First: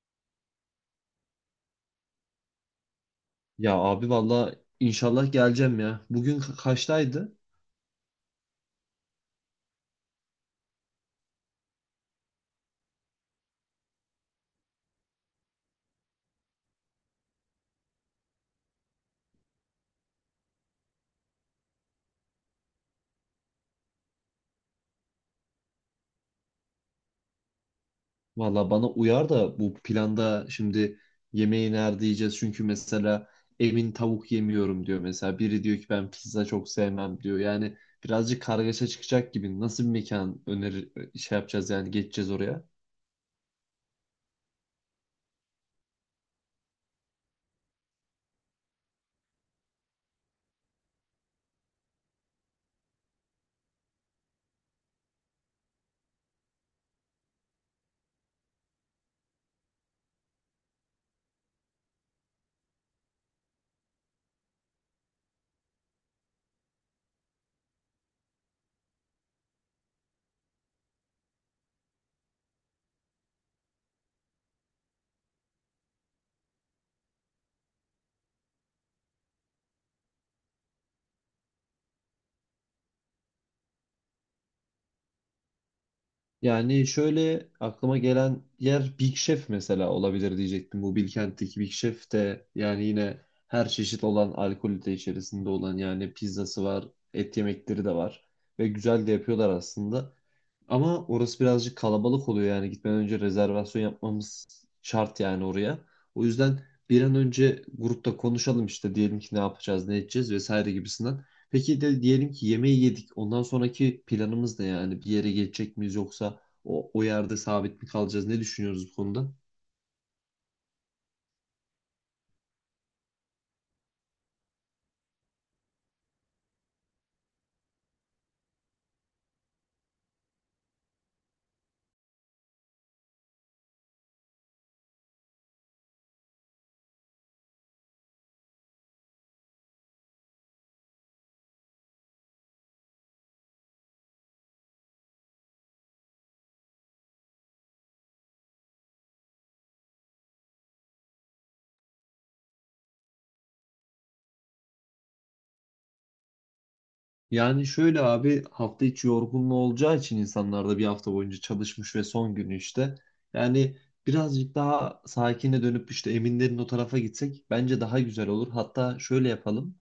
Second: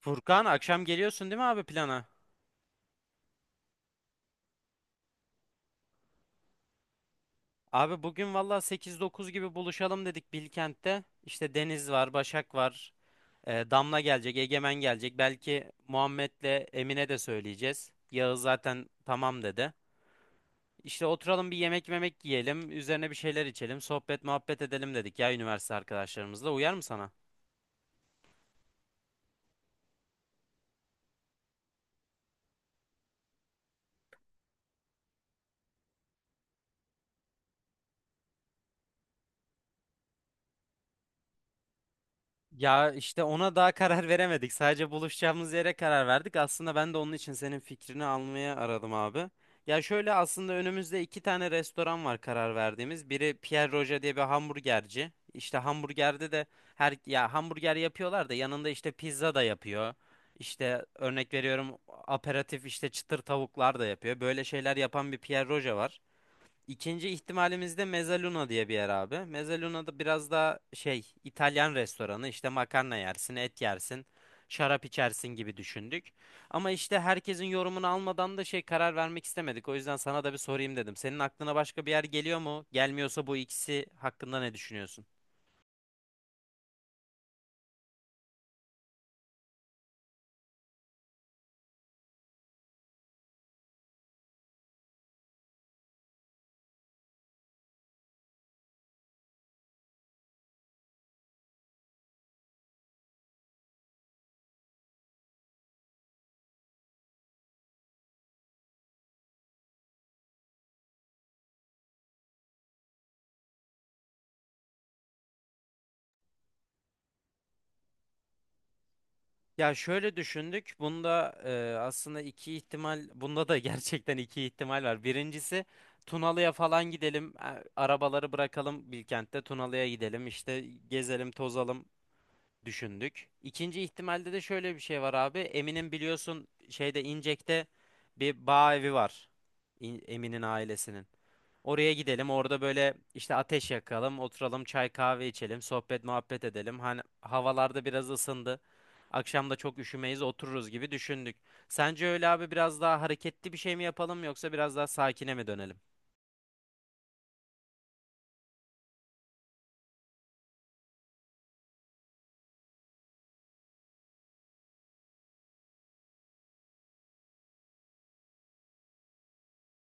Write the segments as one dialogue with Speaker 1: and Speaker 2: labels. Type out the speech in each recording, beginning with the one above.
Speaker 1: Furkan, akşam geliyorsun değil mi abi plana?
Speaker 2: Ya abi valla inşallah geleceğim ya. Bugün kaçtaydı?
Speaker 1: Abi bugün valla sekiz dokuz gibi buluşalım dedik Bilkent'te. İşte Deniz var, Başak var, Damla gelecek, Egemen gelecek. Belki Muhammed'le Emine de söyleyeceğiz. Yağız zaten tamam dedi. İşte oturalım, bir yemek yiyelim, üzerine bir şeyler içelim, sohbet muhabbet edelim dedik ya, üniversite arkadaşlarımızla. Uyar mı sana?
Speaker 2: Valla bana uyar da bu planda şimdi yemeği nerede yiyeceğiz? Çünkü mesela Emin tavuk yemiyorum diyor mesela. Biri diyor ki ben pizza çok sevmem diyor. Yani birazcık kargaşa çıkacak gibi. Nasıl bir mekan önerir şey yapacağız yani geçeceğiz oraya?
Speaker 1: Ya işte ona daha karar veremedik. Sadece buluşacağımız yere karar verdik. Aslında ben de onun için senin fikrini almaya aradım abi. Ya şöyle, aslında önümüzde iki tane restoran var karar verdiğimiz. Biri Pierre Roger diye bir hamburgerci. İşte hamburgerde de her ya hamburger yapıyorlar da yanında işte pizza da yapıyor. İşte örnek veriyorum, aperatif işte çıtır tavuklar da yapıyor. Böyle şeyler yapan bir Pierre Roger var. İkinci ihtimalimiz de Mezzaluna diye bir yer abi. Mezzaluna da biraz daha şey, İtalyan restoranı, işte makarna yersin, et yersin, şarap içersin gibi düşündük. Ama işte herkesin yorumunu almadan da şey, karar vermek istemedik. O yüzden sana da bir sorayım dedim. Senin aklına başka bir yer geliyor mu? Gelmiyorsa bu ikisi hakkında ne düşünüyorsun?
Speaker 2: Yani şöyle aklıma gelen yer Big Chef mesela olabilir diyecektim. Bu Bilkent'teki Big Chef de yani yine her çeşit olan alkolü de içerisinde olan yani pizzası var, et yemekleri de var ve güzel de yapıyorlar aslında. Ama orası birazcık kalabalık oluyor yani gitmeden önce rezervasyon yapmamız şart yani oraya. O yüzden bir an önce grupta konuşalım işte diyelim ki ne yapacağız, ne edeceğiz vesaire gibisinden. Peki de diyelim ki yemeği yedik. Ondan sonraki planımız ne yani? Bir yere geçecek miyiz yoksa o yerde sabit mi kalacağız? Ne düşünüyoruz bu konuda?
Speaker 1: Ya şöyle düşündük. Bunda aslında iki ihtimal, bunda da gerçekten iki ihtimal var. Birincisi Tunalı'ya falan gidelim. Arabaları bırakalım Bilkent'te, Tunalı'ya gidelim. İşte gezelim, tozalım düşündük. İkinci ihtimalde de şöyle bir şey var abi. Emin'in biliyorsun şeyde, İncek'te bir bağ evi var. Emin'in ailesinin. Oraya gidelim. Orada böyle işte ateş yakalım, oturalım, çay kahve içelim, sohbet muhabbet edelim. Hani havalarda biraz ısındı. Akşam da çok üşümeyiz, otururuz gibi düşündük. Sence öyle abi, biraz daha hareketli bir şey mi yapalım yoksa biraz daha sakine mi dönelim?
Speaker 2: Yani şöyle abi hafta içi yorgunluğu olacağı için insanlar da bir hafta boyunca çalışmış ve son günü işte. Yani birazcık daha sakine dönüp işte Eminlerin o tarafa gitsek bence daha güzel olur. Hatta şöyle yapalım.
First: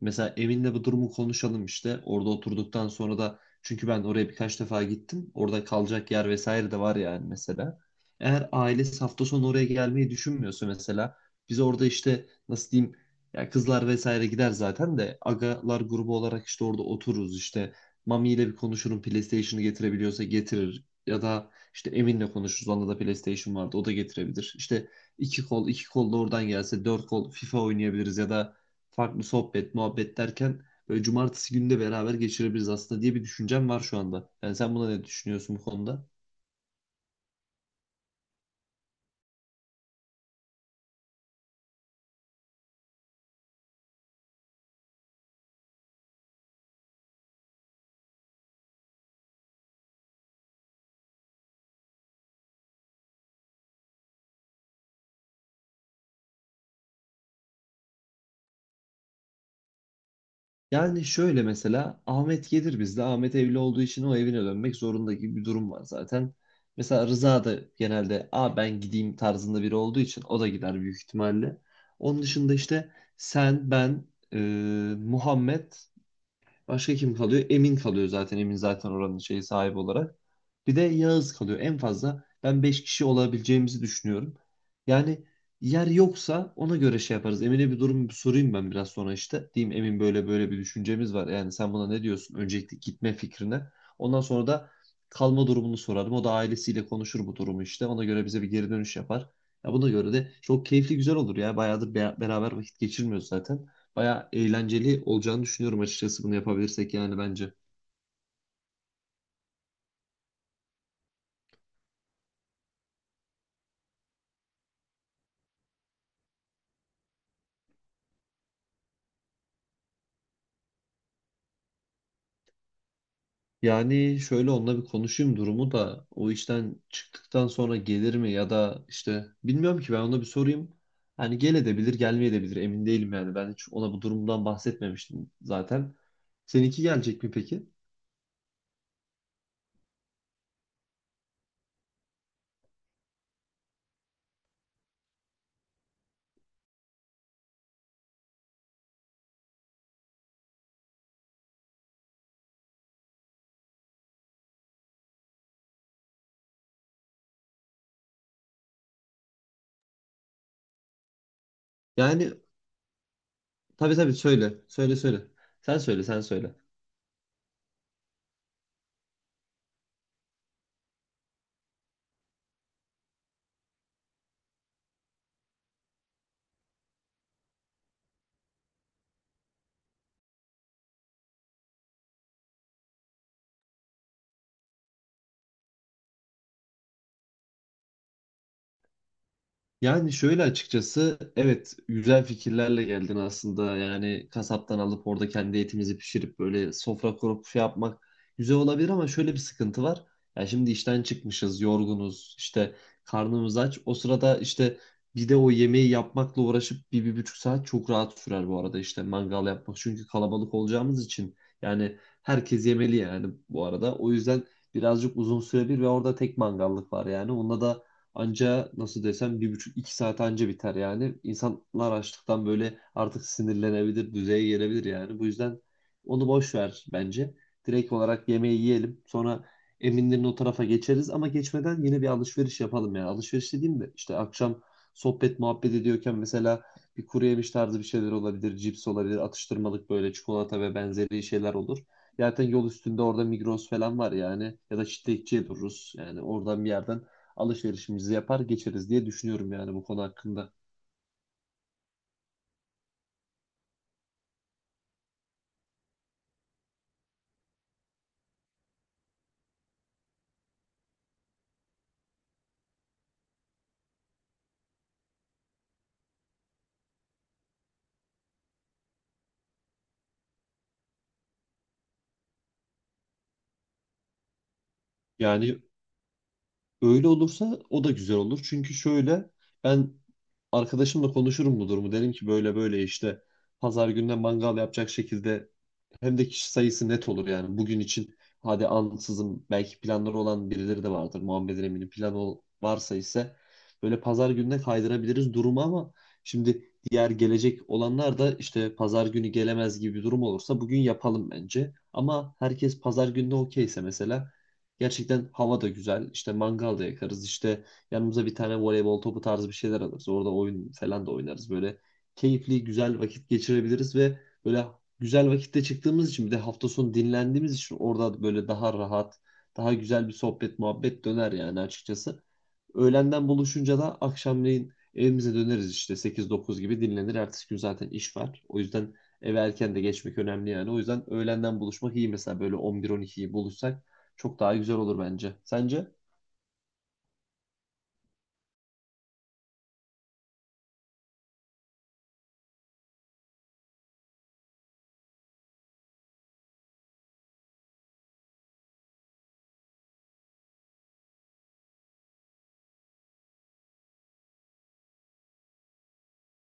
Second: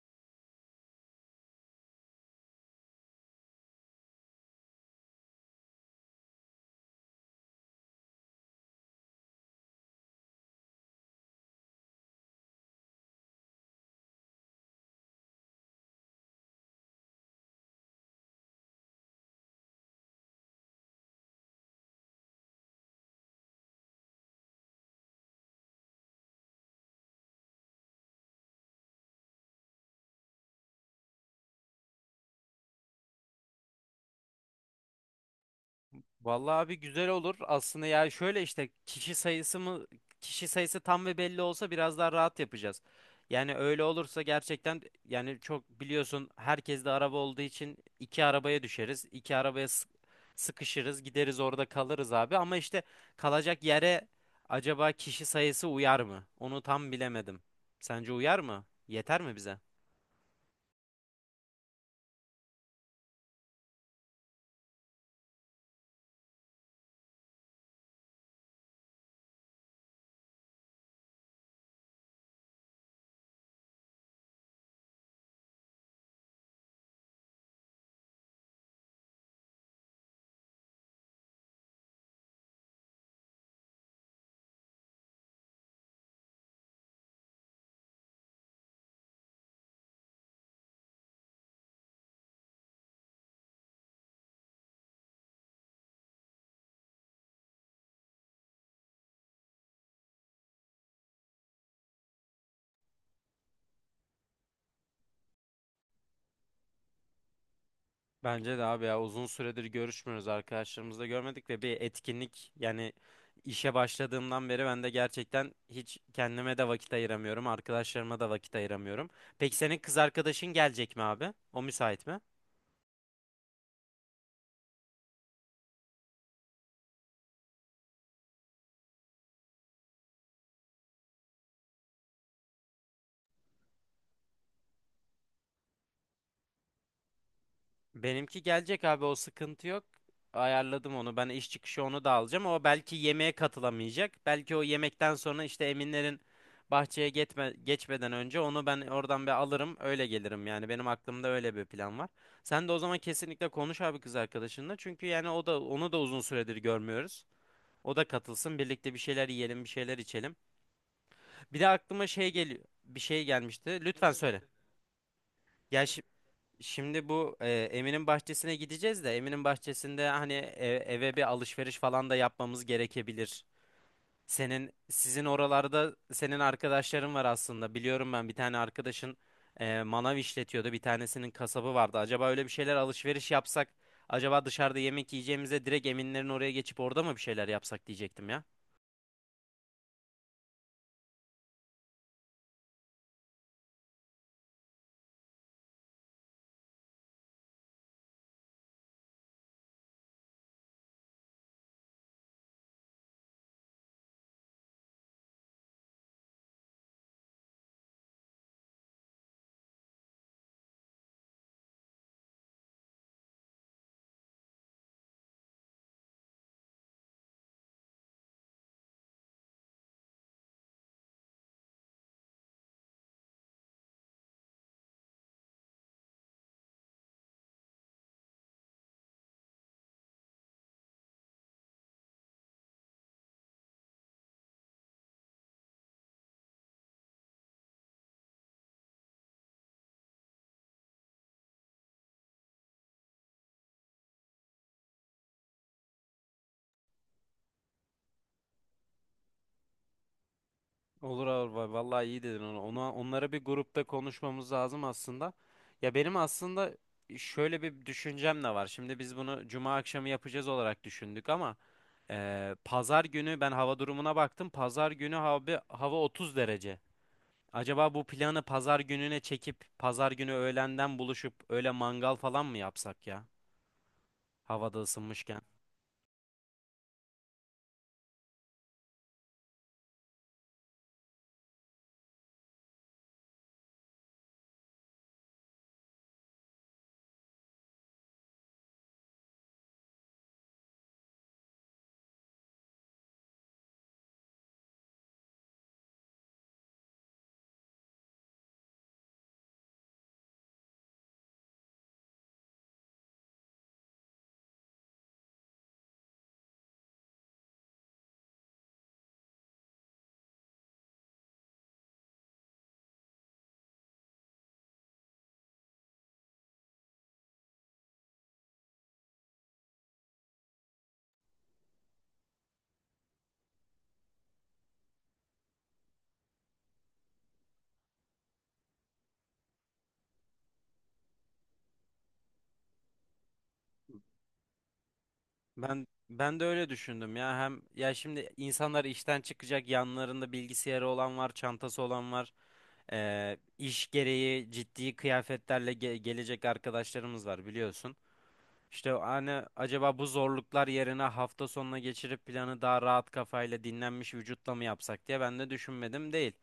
Speaker 2: Mesela Emin'le bu durumu konuşalım işte. Orada oturduktan sonra da çünkü ben oraya birkaç defa gittim. Orada kalacak yer vesaire de var yani mesela. Eğer ailesi hafta sonu oraya gelmeyi düşünmüyorsa mesela biz orada işte nasıl diyeyim ya kızlar vesaire gider zaten de agalar grubu olarak işte orada otururuz işte Mami ile bir konuşurum PlayStation'ı getirebiliyorsa getirir ya da işte Emin'le konuşuruz onda da PlayStation vardı o da getirebilir. İşte iki kol iki kol da oradan gelse dört kol FIFA oynayabiliriz ya da farklı sohbet, muhabbet derken böyle cumartesi günü de beraber geçirebiliriz aslında diye bir düşüncem var şu anda. Yani sen buna ne düşünüyorsun bu konuda?
Speaker 1: Vallahi abi güzel olur. Aslında yani şöyle işte, kişi sayısı tam ve belli olsa biraz daha rahat yapacağız. Yani öyle olursa gerçekten yani, çok biliyorsun, herkes de araba olduğu için iki arabaya düşeriz. İki arabaya sıkışırız, gideriz, orada kalırız abi. Ama işte kalacak yere acaba kişi sayısı uyar mı? Onu tam bilemedim. Sence uyar mı? Yeter mi bize?
Speaker 2: Yani şöyle mesela Ahmet gelir bizde. Ahmet evli olduğu için o evine dönmek zorunda gibi bir durum var zaten. Mesela Rıza da genelde a ben gideyim tarzında biri olduğu için o da gider büyük ihtimalle. Onun dışında işte sen, ben, e, Muhammed başka kim kalıyor? Emin kalıyor zaten. Emin zaten oranın şeyi sahibi olarak. Bir de Yağız kalıyor. En fazla ben 5 kişi olabileceğimizi düşünüyorum. Yani yer yoksa ona göre şey yaparız. Emin'e bir durum bir sorayım ben biraz sonra işte. Diyeyim Emin böyle böyle bir düşüncemiz var. Yani sen buna ne diyorsun? Öncelikle gitme fikrine. Ondan sonra da kalma durumunu sorarım. O da ailesiyle konuşur bu durumu işte. Ona göre bize bir geri dönüş yapar. Ya buna göre de çok keyifli güzel olur ya. Bayağıdır beraber vakit geçirmiyoruz zaten. Bayağı eğlenceli olacağını düşünüyorum açıkçası bunu yapabilirsek yani bence.
Speaker 1: Bence de abi ya, uzun süredir görüşmüyoruz arkadaşlarımızla, görmedik ve bir etkinlik yani, işe başladığımdan beri ben de gerçekten hiç kendime de vakit ayıramıyorum, arkadaşlarıma da vakit ayıramıyorum. Peki senin kız arkadaşın gelecek mi abi? O müsait mi?
Speaker 2: Yani şöyle onunla bir konuşayım durumu da o işten çıktıktan sonra gelir mi ya da işte bilmiyorum ki ben ona bir sorayım. Hani gel edebilir gelmeye edebilir emin değilim yani ben hiç ona bu durumdan bahsetmemiştim zaten. Seninki gelecek mi peki?
Speaker 1: Benimki gelecek abi, o sıkıntı yok. Ayarladım onu. Ben iş çıkışı onu da alacağım. O belki yemeğe katılamayacak. Belki o yemekten sonra işte Eminlerin bahçeye geçmeden önce onu ben oradan bir alırım. Öyle gelirim yani. Benim aklımda öyle bir plan var. Sen de o zaman kesinlikle konuş abi kız arkadaşınla. Çünkü yani o da, onu da uzun süredir görmüyoruz. O da katılsın. Birlikte bir şeyler yiyelim, bir şeyler içelim. Bir de aklıma şey
Speaker 2: Yani
Speaker 1: geliyor. Bir şey gelmişti.
Speaker 2: tabii
Speaker 1: Lütfen
Speaker 2: tabii
Speaker 1: söyle.
Speaker 2: söyle söyle söyle sen
Speaker 1: Gel
Speaker 2: söyle sen söyle.
Speaker 1: Şimdi bu Emin'in bahçesine gideceğiz de Emin'in bahçesinde hani eve bir alışveriş falan da yapmamız gerekebilir. Sizin oralarda senin arkadaşların var aslında. Biliyorum, ben bir tane arkadaşın manav işletiyordu. Bir tanesinin kasabı vardı. Acaba öyle bir şeyler alışveriş yapsak, acaba dışarıda yemek yiyeceğimize direkt Emin'lerin oraya geçip orada mı bir şeyler yapsak diyecektim ya.
Speaker 2: Yani şöyle açıkçası evet güzel fikirlerle geldin aslında. Yani kasaptan alıp orada kendi etimizi pişirip böyle sofra kurup şey yapmak güzel olabilir ama şöyle bir sıkıntı var. Ya şimdi işten çıkmışız, yorgunuz, işte karnımız aç. O sırada işte bir de o yemeği yapmakla uğraşıp 1, 1,5 saat çok rahat sürer bu arada işte mangal yapmak. Çünkü kalabalık olacağımız için yani herkes yemeli yani bu arada. O yüzden birazcık uzun sürebilir ve orada tek mangallık var yani. Onda da anca nasıl desem 1,5 2 saat anca biter yani. İnsanlar açlıktan böyle artık sinirlenebilir, düzeye gelebilir yani. Bu yüzden onu boş ver bence. Direkt olarak yemeği yiyelim. Sonra Eminlerin o tarafa geçeriz ama geçmeden yine bir alışveriş yapalım yani. Alışveriş dediğim de işte akşam sohbet muhabbet ediyorken mesela bir kuru yemiş tarzı bir şeyler olabilir, cips olabilir, atıştırmalık böyle çikolata ve benzeri şeyler olur. Zaten yol üstünde orada Migros falan var yani ya da çitlekçiye dururuz. Yani oradan bir yerden alışverişimizi yapar geçeriz diye düşünüyorum yani bu konu hakkında.
Speaker 1: Olur abi, vallahi iyi dedin onu. Onları bir grupta konuşmamız lazım aslında. Ya benim aslında şöyle bir düşüncem de var. Şimdi biz bunu cuma akşamı yapacağız olarak düşündük ama pazar günü ben hava durumuna baktım. Pazar günü abi hava 30 derece. Acaba bu planı pazar gününe çekip pazar günü öğlenden buluşup öyle mangal falan mı yapsak ya? Havada ısınmışken.
Speaker 2: Yani öyle olursa o da güzel olur. Çünkü şöyle ben arkadaşımla konuşurum bu durumu. Derim ki böyle böyle işte pazar gününe mangal yapacak şekilde hem de kişi sayısı net olur yani. Bugün için hadi ansızın belki planları olan birileri de vardır. Muhammed'in eminim planı varsa ise böyle pazar gününe kaydırabiliriz durumu ama şimdi diğer gelecek olanlar da işte pazar günü gelemez gibi bir durum olursa bugün yapalım bence. Ama herkes pazar gününe okeyse mesela gerçekten hava da güzel. İşte mangal da yakarız. İşte yanımıza bir tane voleybol topu tarzı bir şeyler alırız. Orada oyun falan da oynarız. Böyle keyifli, güzel vakit geçirebiliriz ve böyle güzel vakitte çıktığımız için bir de hafta sonu dinlendiğimiz için orada böyle daha rahat, daha güzel bir sohbet, muhabbet döner yani açıkçası. Öğlenden buluşunca da akşamleyin evimize döneriz işte 8-9 gibi dinlenir. Ertesi gün zaten iş var. O yüzden eve erken de geçmek önemli yani. O yüzden öğlenden buluşmak iyi mesela böyle 11-12'yi buluşsak çok daha güzel olur bence.
Speaker 1: Ben
Speaker 2: Sence?
Speaker 1: ben de öyle düşündüm ya, hem ya şimdi insanlar işten çıkacak, yanlarında bilgisayarı olan var, çantası olan var. İş gereği ciddi kıyafetlerle gelecek arkadaşlarımız var biliyorsun. İşte hani acaba bu zorluklar yerine hafta sonuna geçirip planı daha rahat kafayla, dinlenmiş vücutla mı yapsak diye ben de düşünmedim değil.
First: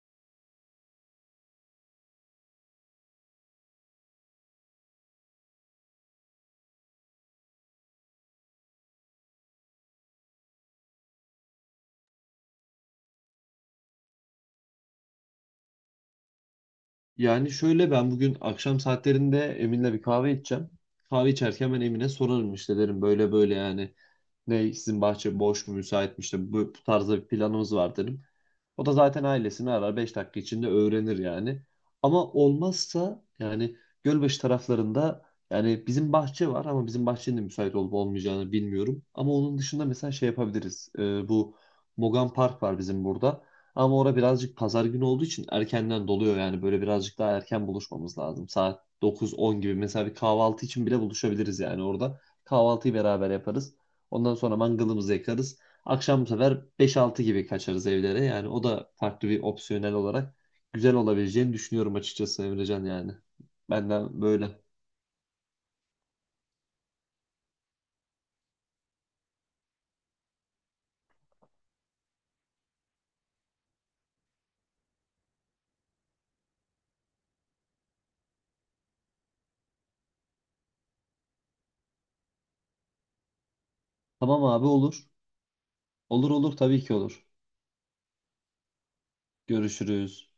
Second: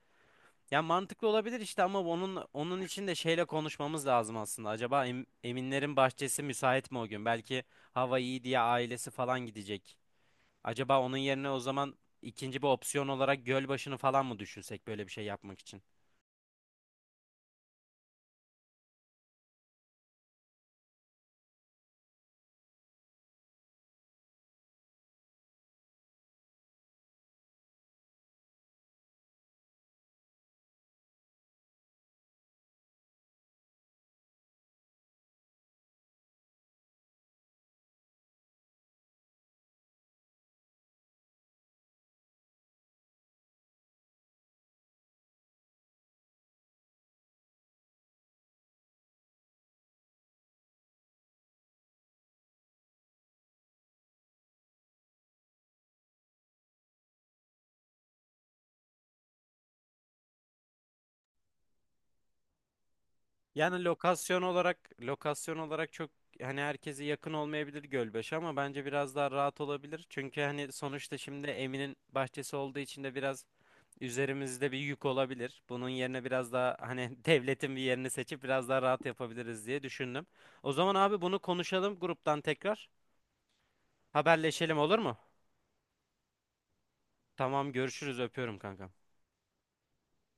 Speaker 1: Ya mantıklı olabilir işte, ama onun için de şeyle konuşmamız lazım aslında. Acaba Eminlerin bahçesi müsait mi o gün? Belki hava iyi diye ailesi falan gidecek. Acaba onun yerine o zaman ikinci bir opsiyon olarak Gölbaşı'nı falan mı düşünsek böyle bir şey yapmak için?
Speaker 2: Yani şöyle ben bugün akşam saatlerinde Emin'le bir kahve içeceğim. Kahve içerken ben Emin'e sorarım işte derim böyle böyle yani ne sizin bahçe boş mu müsait mi işte bu tarzda bir planımız var dedim. O da zaten ailesini arar 5 dakika içinde öğrenir yani. Ama olmazsa yani Gölbaşı taraflarında yani bizim bahçe var ama bizim bahçenin de müsait olup olmayacağını bilmiyorum. Ama onun dışında mesela şey yapabiliriz. Bu Mogan Park var bizim burada. Ama orada birazcık pazar günü olduğu için erkenden doluyor yani böyle birazcık daha erken buluşmamız lazım. Saat 9-10 gibi mesela bir kahvaltı için bile buluşabiliriz yani orada. Kahvaltıyı beraber yaparız. Ondan sonra mangalımızı yakarız. Akşam bu sefer 5-6 gibi kaçarız evlere. Yani o da farklı bir opsiyonel olarak güzel olabileceğini düşünüyorum açıkçası Emrecan yani.
Speaker 1: Yani
Speaker 2: Benden
Speaker 1: lokasyon
Speaker 2: böyle.
Speaker 1: olarak lokasyon olarak çok hani herkese yakın olmayabilir Gölbaşı, ama bence biraz daha rahat olabilir. Çünkü hani sonuçta şimdi Emin'in bahçesi olduğu için de biraz üzerimizde bir yük olabilir. Bunun yerine biraz daha hani devletin bir yerini seçip biraz daha rahat yapabiliriz diye düşündüm. O zaman abi bunu konuşalım gruptan tekrar.
Speaker 2: Tamam abi
Speaker 1: Haberleşelim olur
Speaker 2: olur.
Speaker 1: mu?
Speaker 2: Olur olur tabii ki olur.
Speaker 1: Tamam, görüşürüz, öpüyorum kankam.
Speaker 2: Görüşürüz.